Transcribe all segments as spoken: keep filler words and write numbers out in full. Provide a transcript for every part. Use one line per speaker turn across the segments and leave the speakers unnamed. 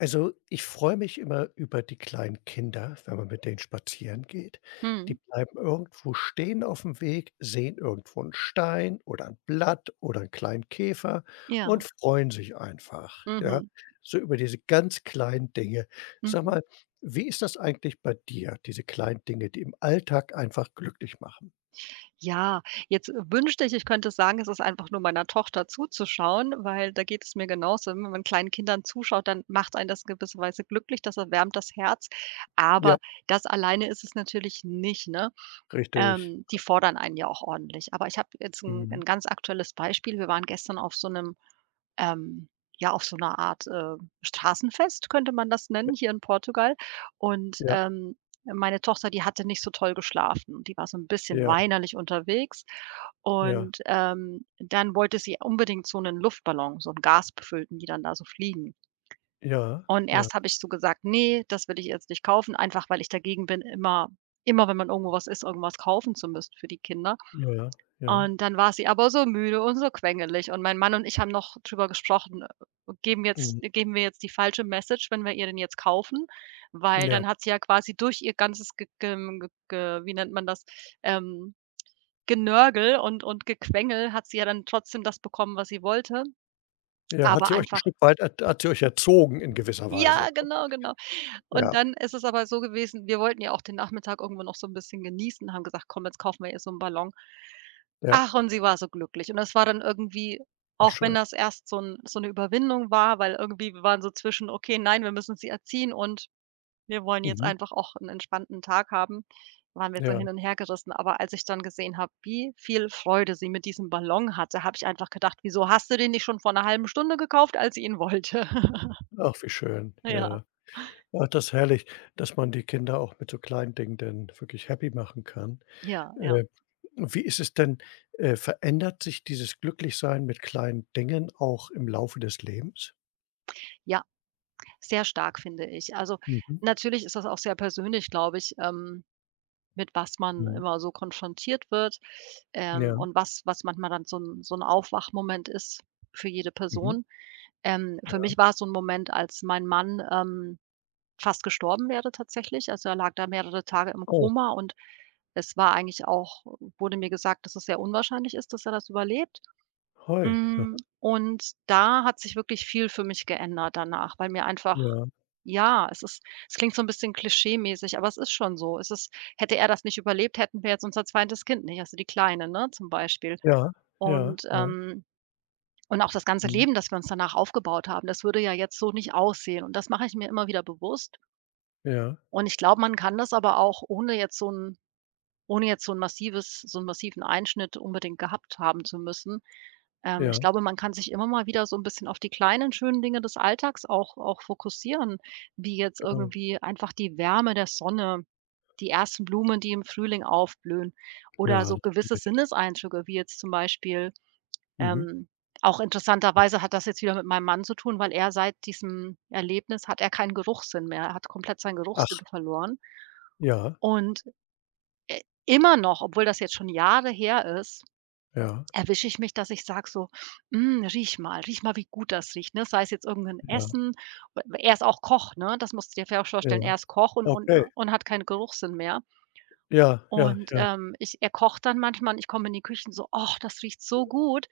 Also, ich freue mich immer über die kleinen Kinder, wenn man mit denen spazieren geht. Die
Mhm.
bleiben irgendwo stehen auf dem Weg, sehen irgendwo einen Stein oder ein Blatt oder einen kleinen Käfer
Ja.
und freuen sich einfach, ja,
Mhm.
so über diese ganz kleinen Dinge. Sag
Mhm.
mal, wie ist das eigentlich bei dir, diese kleinen Dinge, die im Alltag einfach glücklich machen?
Ja, jetzt äh, wünschte ich, ich könnte sagen, es ist einfach nur meiner Tochter zuzuschauen, weil da geht es mir genauso. Wenn man kleinen Kindern zuschaut, dann macht einen das in gewisser Weise glücklich, das erwärmt das Herz. Aber
Ja,
das alleine ist es natürlich nicht, ne?
richtig.
Ähm, die fordern einen ja auch ordentlich. Aber ich habe jetzt ein
Mhm.
'n ganz aktuelles Beispiel. Wir waren gestern auf so einem ähm, ja, auf so einer Art, äh, Straßenfest könnte man das nennen, hier in Portugal. Und,
Ja,
ähm, meine Tochter, die hatte nicht so toll geschlafen. Die war so ein bisschen
ja,
weinerlich unterwegs,
ja,
und, ähm, dann wollte sie unbedingt so einen Luftballon, so einen gasbefüllten, die dann da so fliegen.
ja,
Und
ja,
erst habe ich so gesagt: „Nee, das will ich jetzt nicht kaufen", einfach weil ich dagegen bin, immer immer, wenn man irgendwo was isst, irgendwas kaufen zu müssen für die Kinder.
ja, ja.
Und dann war sie aber so müde und so quengelig, und mein Mann und ich haben noch drüber gesprochen, äh, geben jetzt
Mhm.
geben wir jetzt die falsche Message, wenn wir ihr den jetzt kaufen, weil
Ja.
dann hat sie ja quasi durch ihr ganzes ge gem ge ge wie nennt man das, ähm, Genörgel und und Gequengel hat sie ja dann trotzdem das bekommen, was sie wollte,
Ja, hat
aber
sie euch 'n
einfach,
Stück weit hat hat sie euch erzogen in gewisser Weise, ne?
ja, genau, genau. Und
Ja,
dann ist es aber so gewesen, wir wollten ja auch den Nachmittag irgendwo noch so 'n bisschen genießen, haben gesagt: „Komm, jetzt kaufen wir ihr so 'n Ballon."
ja.
Ach, und sie war so glücklich. Und das war dann irgendwie,
Ach
auch wenn
schön.
das erst so 'n so 'ne Überwindung war, weil irgendwie wir waren so zwischen: „Okay, nein, wir müssen sie erziehen und wir wollen jetzt
Mhm.
einfach auch 'n entspannten Tag haben", waren wir so
Ja.
hin und hergerissen. Aber als ich dann gesehen habe, wie viel Freude sie mit diesem Ballon hatte, habe ich einfach gedacht: „Wieso hast du den nicht schon vor 'ner halben Stunde gekauft, als sie ihn wollte?"
Ach, wie schön,
Ja,
ja. Ach, das ist herrlich, dass man die Kinder auch mit so kleinen Dingen dann wirklich happy machen kann.
ja, ja.
Äh, Wie ist es denn, äh, verändert sich dieses Glücklichsein mit kleinen Dingen auch im Laufe des Lebens?
Ja, sehr stark, finde ich. Also,
Mhm,
natürlich ist das auch sehr persönlich, glaube ich, ähm, mit was man
mhm.
immer so konfrontiert wird,
Ja.
ähm, und was was manchmal dann so ein so ein Aufwachmoment ist für jede
Mhm.
Person. Ähm, für
Ja.
mich war es so ein Moment, als mein Mann, ähm, fast gestorben wäre tatsächlich. Also, er lag da mehrere Tage im
Oh,
Koma und es war eigentlich auch, wurde mir gesagt, dass es sehr unwahrscheinlich ist, dass er das überlebt.
hoi.
Hm,
Aha.
und da hat sich wirklich viel für mich geändert danach, weil mir einfach,
Ja.
ja, es ist, es klingt so ein bisschen klischeemäßig, aber es ist schon so. Es ist hätte er das nicht überlebt, hätten wir jetzt unser zweites Kind nicht, also die Kleine, ne, zum Beispiel.
Ja, ja,
Und,
ja.
ähm und auch das ganze
Mhm.
Leben, das wir uns danach aufgebaut haben, das würde ja jetzt so nicht aussehen. Und das mache ich mir immer wieder bewusst.
Ja,
Und ich glaube, man kann das aber auch ohne jetzt so ein, ohne jetzt so 'n massives so 'n massiven Einschnitt unbedingt gehabt haben zu müssen. Ähm, ich
ja,
glaube, man kann sich immer mal wieder so 'n bisschen auf die kleinen schönen Dinge des Alltags auch auch fokussieren, wie jetzt
genau.
irgendwie einfach die Wärme der Sonne, die ersten Blumen, die im Frühling aufblühen, oder
Ja,
so gewisse
natürlich.
Sinneseindrücke, wie jetzt zum Beispiel,
Mhm.
ähm, auch interessanterweise hat das jetzt wieder mit meinem Mann zu tun, weil er seit diesem Erlebnis, hat er keinen Geruchssinn mehr. Er hat komplett seinen Geruchssinn
Ach,
verloren
ja.
und, äh, immer noch, obwohl das jetzt schon Jahre her ist,
Ja,
erwische ich mich, dass ich sage so: „Hm, riech mal, riech mal, wie gut das riecht", ne? Sei es jetzt irgendein
ja,
Essen, w er ist auch Koch, ne? Das musst du dir vielleicht auch vorstellen.
ja.
Er ist Koch und und, äh,
Okay.
und hat keinen Geruchssinn mehr.
Ja, ja,
Und,
ja.
ähm, ich er kocht dann manchmal und ich komme in die Küche und so: „Och, das riecht so gut."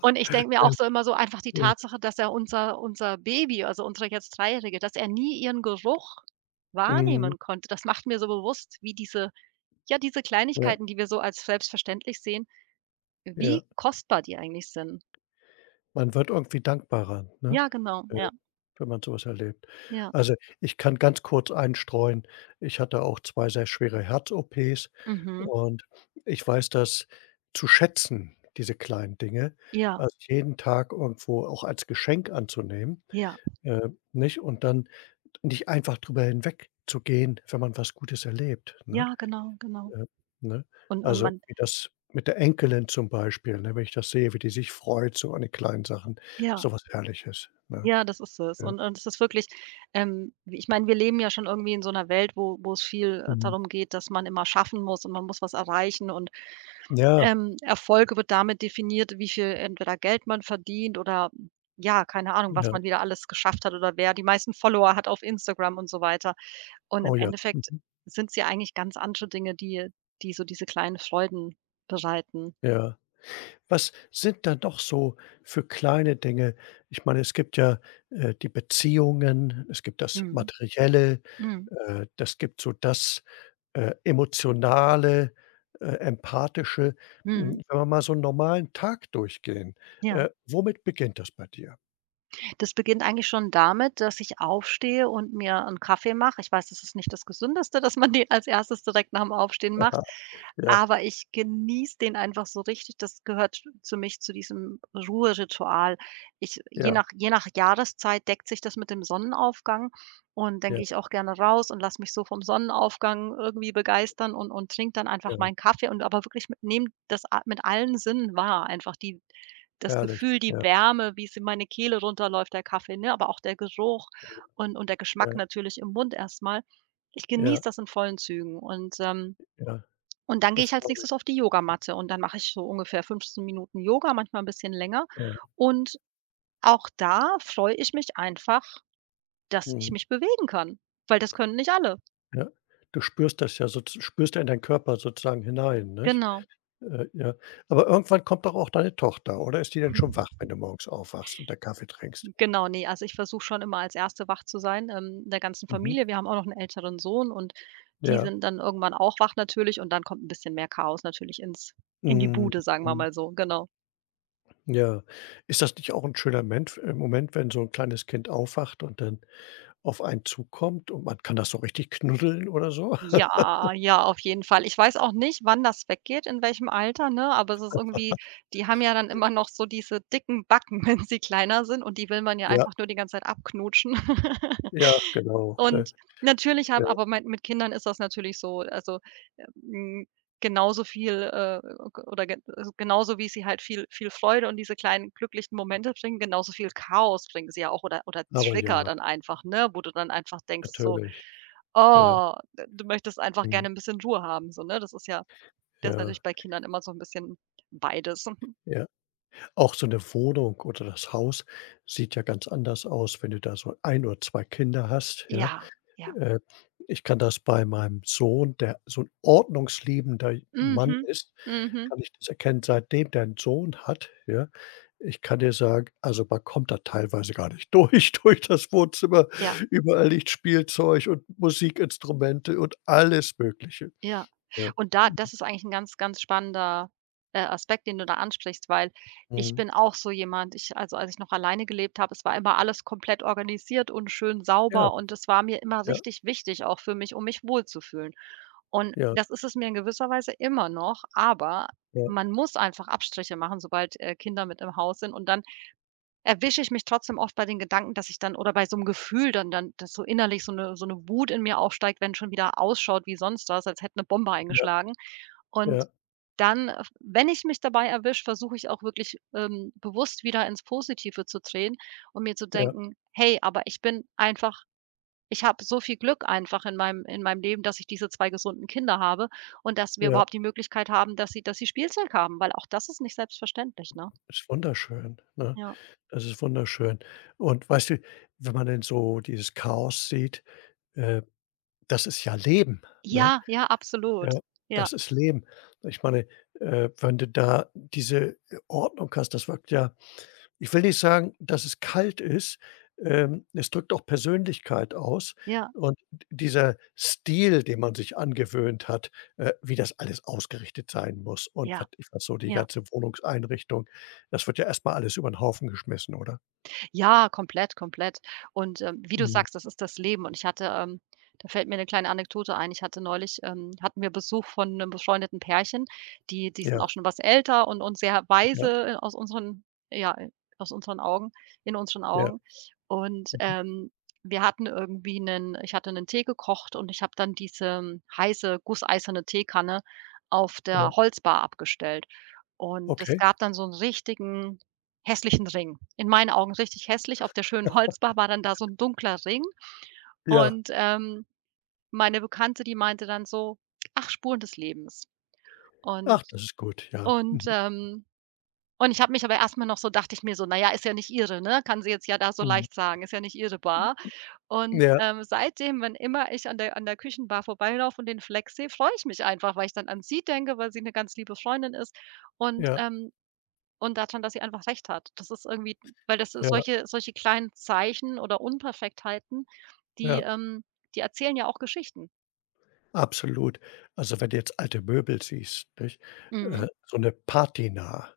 Und ich denke mir auch so, immer so einfach die
Ja, ja.
Tatsache, dass er unser unser Baby, also unsere jetzt Dreijährige, dass er nie ihren Geruch
Mhm.
wahrnehmen konnte. Das macht mir so bewusst, wie diese, ja, diese
Ja,
Kleinigkeiten, die wir so als selbstverständlich sehen, wie
ja.
kostbar die eigentlich sind.
Man wird irgendwie dankbarer, ne,
Ja, genau,
äh,
ja,
wenn man sowas erlebt.
ja,
Also, ich kann ganz kurz einstreuen, ich hatte auch zwei sehr schwere Herz-O Ps
mhm,
und ich weiß das zu schätzen, diese kleinen Dinge,
ja,
also, jeden Tag irgendwo auch als Geschenk anzunehmen,
ja,
äh, nicht? Und dann nicht einfach drüber hinwegzugehen, wenn man was Gutes erlebt, ne?
ja, genau, genau.
Ja, ne?
Und und
Also,
man,
wie das mit der Enkelin zum Beispiel, ne, wenn ich das sehe, wie die sich freut, so an den kleinen Sachen,
ja,
so was Herrliches, ne?
ja, das ist es.
Ja.
Und und es ist wirklich, ähm ich meine, wir leben ja schon irgendwie in so einer Welt, wo wo es viel, äh,
Mhm.
darum geht, dass man immer schaffen muss und man muss was erreichen und,
Ja,
ähm, Erfolg wird damit definiert, wie viel entweder Geld man verdient oder, ja, keine Ahnung, was
ja.
man wieder alles geschafft hat oder wer die meisten Follower hat auf Instagram und so weiter. Und im
Oh ja.
Endeffekt
Mhm.
sind es ja eigentlich ganz andere Dinge, die, die so diese kleinen Freuden bereiten.
Ja. Was sind da doch so für kleine Dinge, ich meine, es gibt ja, äh, die Beziehungen, es gibt das
Mhm.
Materielle,
Mhm.
äh, das gibt so das, äh, Emotionale, äh, Empathische.
Mhm.
Hm, wenn wir mal so 'n normalen Tag durchgehen,
Ja.
äh, womit beginnt das bei dir?
Das beginnt eigentlich schon damit, dass ich aufstehe und mir 'n Kaffee mache. Ich weiß, das ist nicht das Gesündeste, dass man den als erstes direkt nach'm Aufstehen macht,
Ja,
aber ich genieße den einfach so richtig. Das gehört zu mich, zu diesem Ruheritual. Ich, je
ja,
nach je nach Jahreszeit, deckt sich das mit dem Sonnenaufgang, und dann
ja,
gehe ich auch gerne raus und lasse mich so vom Sonnenaufgang irgendwie begeistern, und und trinke dann einfach
ja,
meinen Kaffee und, aber wirklich, mit nehme das a mit allen Sinnen wahr, einfach die das
herrlich.
Gefühl, die
Ja,
Wärme, wie es in meine Kehle runterläuft, der Kaffee, ne, aber auch der Geruch und und der Geschmack
ja,
natürlich im Mund erstmal. Ich genieße
ja,
das in vollen Zügen und, ähm
ja,
und dann gehe
das
ich als
glaube
Nächstes
ich.
auf die Yogamatte und dann mache ich so ungefähr fünfzehn Minuten Yoga, manchmal ein bisschen länger.
Ja,
Und auch da freue ich mich einfach, dass ich
mhm,
mich bewegen kann, weil das können nicht alle.
ja. Du spürst das ja so, spürst ja in deinen Körper sozusagen hinein, nicht?
Genau.
Äh, ja. Aber irgendwann kommt doch auch deine Tochter, oder ist die denn schon wach, wenn du morgens aufwachst und da Kaffee trinkst?
Genau, ne, also ich versuche schon immer als Erste wach zu sein, ähm, in der ganzen
Mhm.
Familie. Wir haben auch noch 'n älteren Sohn und die
Ja.
sind dann irgendwann auch wach natürlich und dann kommt 'n bisschen mehr Chaos natürlich ins in die
Mhm,
Bude, sagen wir
mhm.
mal so, genau.
Ja. Ist das nicht auch ein schöner Ment äh, Moment, wenn so ein kleines Kind aufwacht und dann auf einen zukommt und man kann das so richtig knuddeln oder so?
Ja, ja, auf jeden Fall. Ich weiß auch nicht, wann das weggeht, in welchem Alter, ne, aber es ist irgendwie, die haben ja dann immer noch so diese dicken Backen, wenn sie kleiner sind, und die will man ja
Ja,
einfach nur die ganze Zeit abknutschen.
ja, genau, ne?
Und natürlich
Ja,
haben aber mein, mit Kindern ist das natürlich so, also, ähm, genauso viel, äh, g oder ge also, genauso wie sie halt viel viel Freude und diese kleinen glücklichen Momente bringen, genauso viel Chaos bringen sie ja auch, oder oder
aber
Trigger
ja,
dann einfach, ne, wo du dann einfach denkst so:
natürlich. Ja,
„Oh, d du möchtest einfach
mhm,
gerne ein bisschen Ruhe haben", so, ne? Das ist ja das ist
ja,
natürlich bei Kindern immer so ein bisschen beides.
ja. Auch so 'ne Wohnung oder das Haus sieht ja ganz anders aus, wenn du da so ein oder zwei Kinder hast, ja?
Ja, ja.
Äh, Ich kann das bei meinem Sohn, der so 'n ordnungsliebender Mann
Mhm,
ist,
mhm,
kann ich das erkennen, seitdem der 'n Sohn hat, ja? Ich kann dir sagen, also, man kommt da teilweise gar nicht durch durch das Wohnzimmer.
ja.
Überall liegt Spielzeug und Musikinstrumente und alles Mögliche.
Ja.
Ja.
Und da, das ist eigentlich 'n ganz, ganz spannender, äh, Aspekt, den du da ansprichst, weil ich
Mhm.
bin auch so jemand, ich, also, als ich noch alleine gelebt habe, es war immer alles komplett organisiert und schön
Ja,
sauber und das war mir immer
ja,
richtig wichtig, auch für mich, um mich wohlzufühlen. Und
ja,
das ist es mir in gewisser Weise immer noch, aber
ja,
man muss einfach Abstriche machen, sobald, äh, Kinder mit im Haus sind, und dann erwische ich mich trotzdem oft bei den Gedanken, dass ich dann, oder bei so 'nem Gefühl, dann dann dass so innerlich so 'ne so 'ne Wut in mir aufsteigt, wenn schon wieder ausschaut wie sonst was, als hätte 'ne Bombe
ja,
eingeschlagen. Und
ja,
dann, äh, wenn ich mich dabei erwische, versuche ich auch wirklich, ähm, bewusst wieder ins Positive zu drehen und mir zu
ja.
denken: „Hey, aber ich bin einfach, ich habe so viel Glück, einfach in meinem, in meinem Leben, dass ich diese zwei gesunden Kinder habe und dass wir
Ja,
überhaupt die Möglichkeit haben, dass sie dass sie Spielzeug haben", weil auch das ist nicht selbstverständlich, ne?
ist wunderschön, ne?
Ja.
Das ist wunderschön. Und weißt du, wenn man denn so dieses Chaos sieht, äh, das ist ja Leben, ne?
Ja, ja,
Ja,
absolut. Ja.
das ist Leben. Ich meine, äh, wenn du da diese, äh, Ordnung hast, das wirkt ja, ich will nicht sagen, dass es kalt ist, ähm, es drückt auch Persönlichkeit aus
Ja,
und d dieser Stil, den man sich angewöhnt hat, äh, wie das alles ausgerichtet sein muss und
ja,
was ich was so die
ja.
ganze Wohnungseinrichtung, das wird ja erst mal alles über den Haufen geschmissen, oder?
Ja, komplett, komplett. Und, ähm, wie du
Mhm.
sagst, das ist das Leben. Und ich hatte, ähm da fällt mir eine kleine Anekdote ein. Ich hatte neulich, ähm, hatten wir Besuch von einem befreundeten Pärchen, die die sind
Ja,
auch schon was älter und und sehr
ja,
weise, äh, aus unseren, ja, äh, aus unseren Augen, in unseren
ja,
Augen. Und,
mhm,
ähm, wir hatten irgendwie einen, ich hatte einen Tee gekocht und ich habe dann diese, hm, heiße, gusseiserne Teekanne auf der
ja,
Holzbar abgestellt. Und es
okay,
gab dann so einen richtigen hässlichen Ring. In meinen Augen richtig hässlich. Auf der schönen Holzbar war dann da so 'n dunkler Ring
ja.
und, ähm, meine Bekannte, die meinte dann so: „Ach, Spuren des Lebens."
Ach,
Und,
das ist gut, ja.
und,
Mhm,
ähm und ich habe mich aber erst mal noch so, dachte ich mir so: „Na ja, ist ja nicht ihre, ne? Kann sie jetzt ja da so
mhm.
leicht sagen. Ist ja nicht ihre Bar.“ Und,
Ja,
ähm, seitdem, wenn immer ich an der an der Küchenbar vorbeilaufe und den Fleck sehe, freue ich mich einfach, weil ich dann an sie denke, weil sie 'ne ganz liebe Freundin ist und,
ja,
ähm, Und daran, dass sie einfach recht hat. Das ist irgendwie weil das ist
ja,
solche solche kleinen Zeichen oder Unperfektheiten, die,
ja,
ähm die erzählen ja auch Geschichten.
absolut. Also, wenn du jetzt alte Möbel siehst, nicht?
Mhm.
Äh, so eine Patina,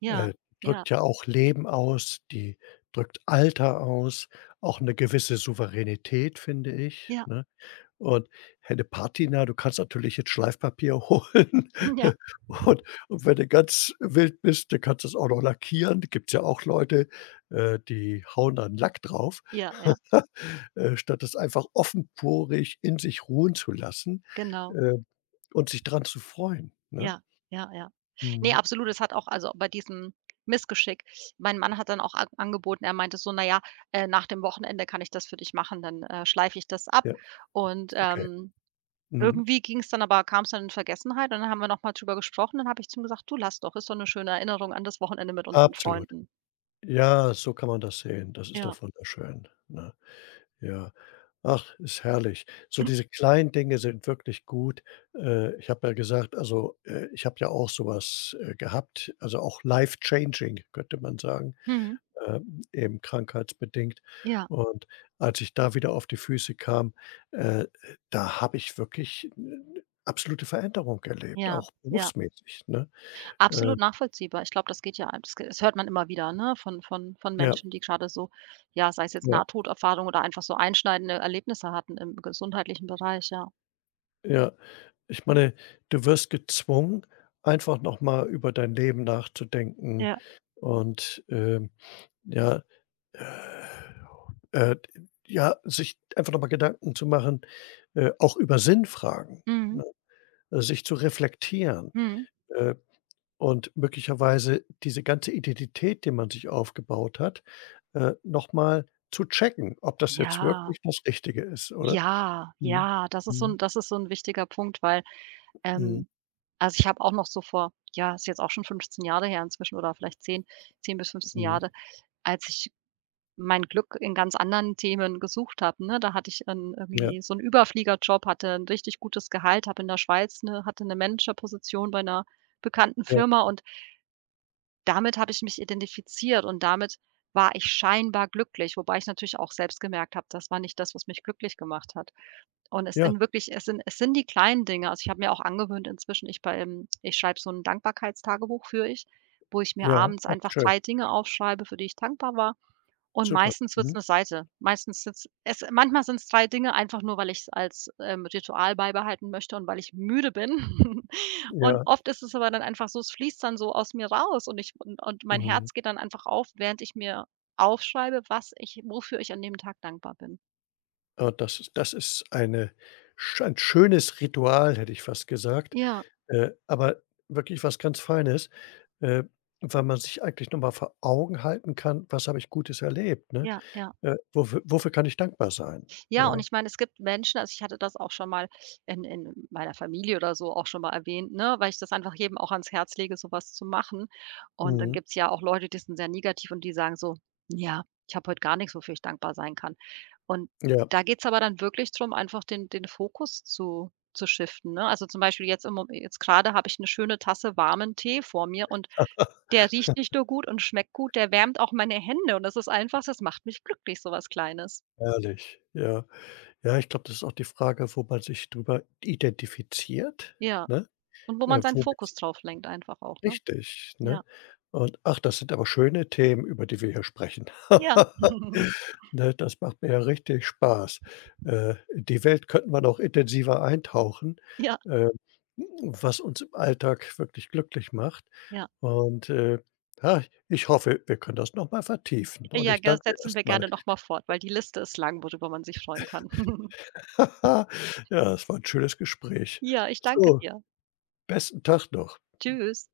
Ja,
Äh,
ja,
drückt ja auch Leben aus, die drückt Alter aus, auch 'ne gewisse Souveränität, finde ich,
ja,
ne? Und Henne Patina, du kannst natürlich jetzt Schleifpapier holen
ja,
und und wenn du ganz wild bist, dann kannst du's auch noch lackieren. Gibt's ja auch Leute, äh, die hauen dann Lack drauf,
ja, ja,
äh, statt es einfach offenporig in sich ruhen zu lassen,
genau.
äh, und sich dran zu freuen, ne?
Ja, ja, ja. Ne,
Mhm.
absolut. Es hat auch, also bei diesem Missgeschick, mein Mann hat dann auch an angeboten er meinte so: „Na ja, äh, nach dem Wochenende kann ich das für dich machen, dann, äh, schleife ich das ab
Ja,
und,
okay.
ähm,
Mhm.
Irgendwie ging es dann aber kam es dann in Vergessenheit, und dann haben wir noch mal drüber gesprochen. Dann habe ich zu ihm gesagt: „Du, lass doch, ist doch 'ne schöne Erinnerung an das Wochenende mit unseren
Absolut.
Freunden.“
Ja, so kann man das sehen. Das ist
Ja.
doch wunderschön, ne? Ja. Ach, ist herrlich. So diese kleinen Dinge sind wirklich gut. Äh, ich habe ja gesagt, also, äh, ich habe ja auch so was, äh, gehabt, also auch life changing, könnte man sagen,
Mhm.
ähm, eben krankheitsbedingt.
Ja,
Und als ich da wieder auf die Füße kam, äh, da habe ich wirklich 'ne 'ne absolute Veränderung erlebt,
ja,
auch
ja.
berufsmäßig, ne?
Absolut
Ähm,
nachvollziehbar. Ich glaube, das geht ja das das hört man immer wieder, ne, von von von
ja,
Menschen, die grade so, ja, sei es jetzt
ja,
Nahtoderfahrung oder einfach so einschneidende Erlebnisse hatten im gesundheitlichen Bereich, ja.
ja. Ich meine, du wirst gezwungen, einfach noch mal über dein Leben nachzudenken
Ja.
und, ähm, ja, äh, äh, ja, sich einfach noch mal Gedanken zu machen, äh, auch über Sinnfragen,
Mhm.
ne? Äh, Sich zu reflektieren,
Mhm.
äh, und möglicherweise diese ganze Identität, die man sich aufgebaut hat, äh, noch mal zu checken, ob das jetzt
Ja,
wirklich das Richtige ist, oder?
ja,
Mhm.
ja, das ist so
Mhm.
'n das ist so 'n wichtiger Punkt, weil
Mhm.
Ähm, also, ich habe auch noch so vor, ja, ist jetzt auch schon fünfzehn Jahre her inzwischen, oder vielleicht zehn, zehn bis fünfzehn
Mhm.
Jahre, als ich mein Glück in ganz anderen Themen gesucht habe, ne? Da hatte ich einen
Ja,
irgendwie so einen Überfliegerjob, hatte ein richtig gutes Gehalt, habe in der Schweiz eine hatte eine Managerposition bei einer bekannten
ja,
Firma, und damit habe ich mich identifiziert und damit war ich scheinbar glücklich, wobei ich natürlich auch selbst gemerkt habe, das war nicht das, was mich glücklich gemacht hat. Und es
ja.
sind wirklich, es sind es sind die kleinen Dinge. Also, ich habe mir auch angewöhnt inzwischen, ich bei ähm, ich schreibe so ein Dankbarkeitstagebuch für ich, wo ich mir
Ja,
abends
ach
einfach
schön,
drei Dinge aufschreibe, für die ich dankbar war. Und
super.
meistens wird's
Mhm.
eine Seite. Meistens sind's es manchmal sind's drei Dinge, einfach nur, weil ich es als, ähm, Ritual beibehalten möchte und weil ich müde bin. Und
Ja,
oft ist es aber dann einfach so, es fließt dann so aus mir raus, und ich und und mein
mhm.
Herz geht dann einfach auf, während ich mir aufschreibe, was ich wofür ich an dem Tag dankbar bin.
Ah, das ist das ist eine sch ein schönes Ritual, hätte ich fast gesagt,
Ja,
äh, aber wirklich was ganz Feines, äh, weil man sich eigentlich noch mal vor Augen halten kann: „Was habe ich Gutes erlebt“, ne?
ja, ja.
Äh, wofür wofür kann ich dankbar sein?
Ja, und
Ja,
ich meine, es gibt Menschen, also, ich hatte das auch schon mal in in meiner Familie oder so auch schon mal erwähnt, ne, weil ich das einfach jedem auch ans Herz lege, sowas zu machen. Und dann
mhm,
gibt's ja auch Leute, die sind sehr negativ und die sagen so: „Ja, ich habe heute gar nichts, wofür ich dankbar sein kann.“ Und
ja,
da geht's aber dann wirklich drum, einfach den den Fokus zu zu shiften, ne? Also, zum Beispiel jetzt im Mom jetzt gerade habe ich eine schöne Tasse warmen Tee vor mir, und der riecht nicht nur gut und schmeckt gut, der wärmt auch meine Hände, und das ist einfach, das macht mich glücklich, sowas Kleines.
herrlich, ja. Ja, ich glaube, das ist auch die Frage, wo man sich drüber identifiziert,
Ja.
ne?
Und wo man
Äh,
seinen
wo
Fokus drauf lenkt einfach auch, ne?
Richtig,
Ja,
ne? Und ach, das sind aber schöne Themen, über die wir hier sprechen.
ja,
Ne, das macht mir ja richtig Spaß. Äh, in die Welt könnten wir noch intensiver eintauchen,
ja,
ähm, was uns im Alltag wirklich glücklich macht.
ja.
Und, äh, ja, ich hoffe, wir können das noch mal vertiefen. Und
Ja,
ich
das
danke dir
setzen wir
erst.
gerne noch mal fort, weil die Liste ist lang, worüber man sich freuen kann.
Ja, es war ein schönes Gespräch.
Ja, ich danke
So,
dir.
besten Tag noch.
Tschüss.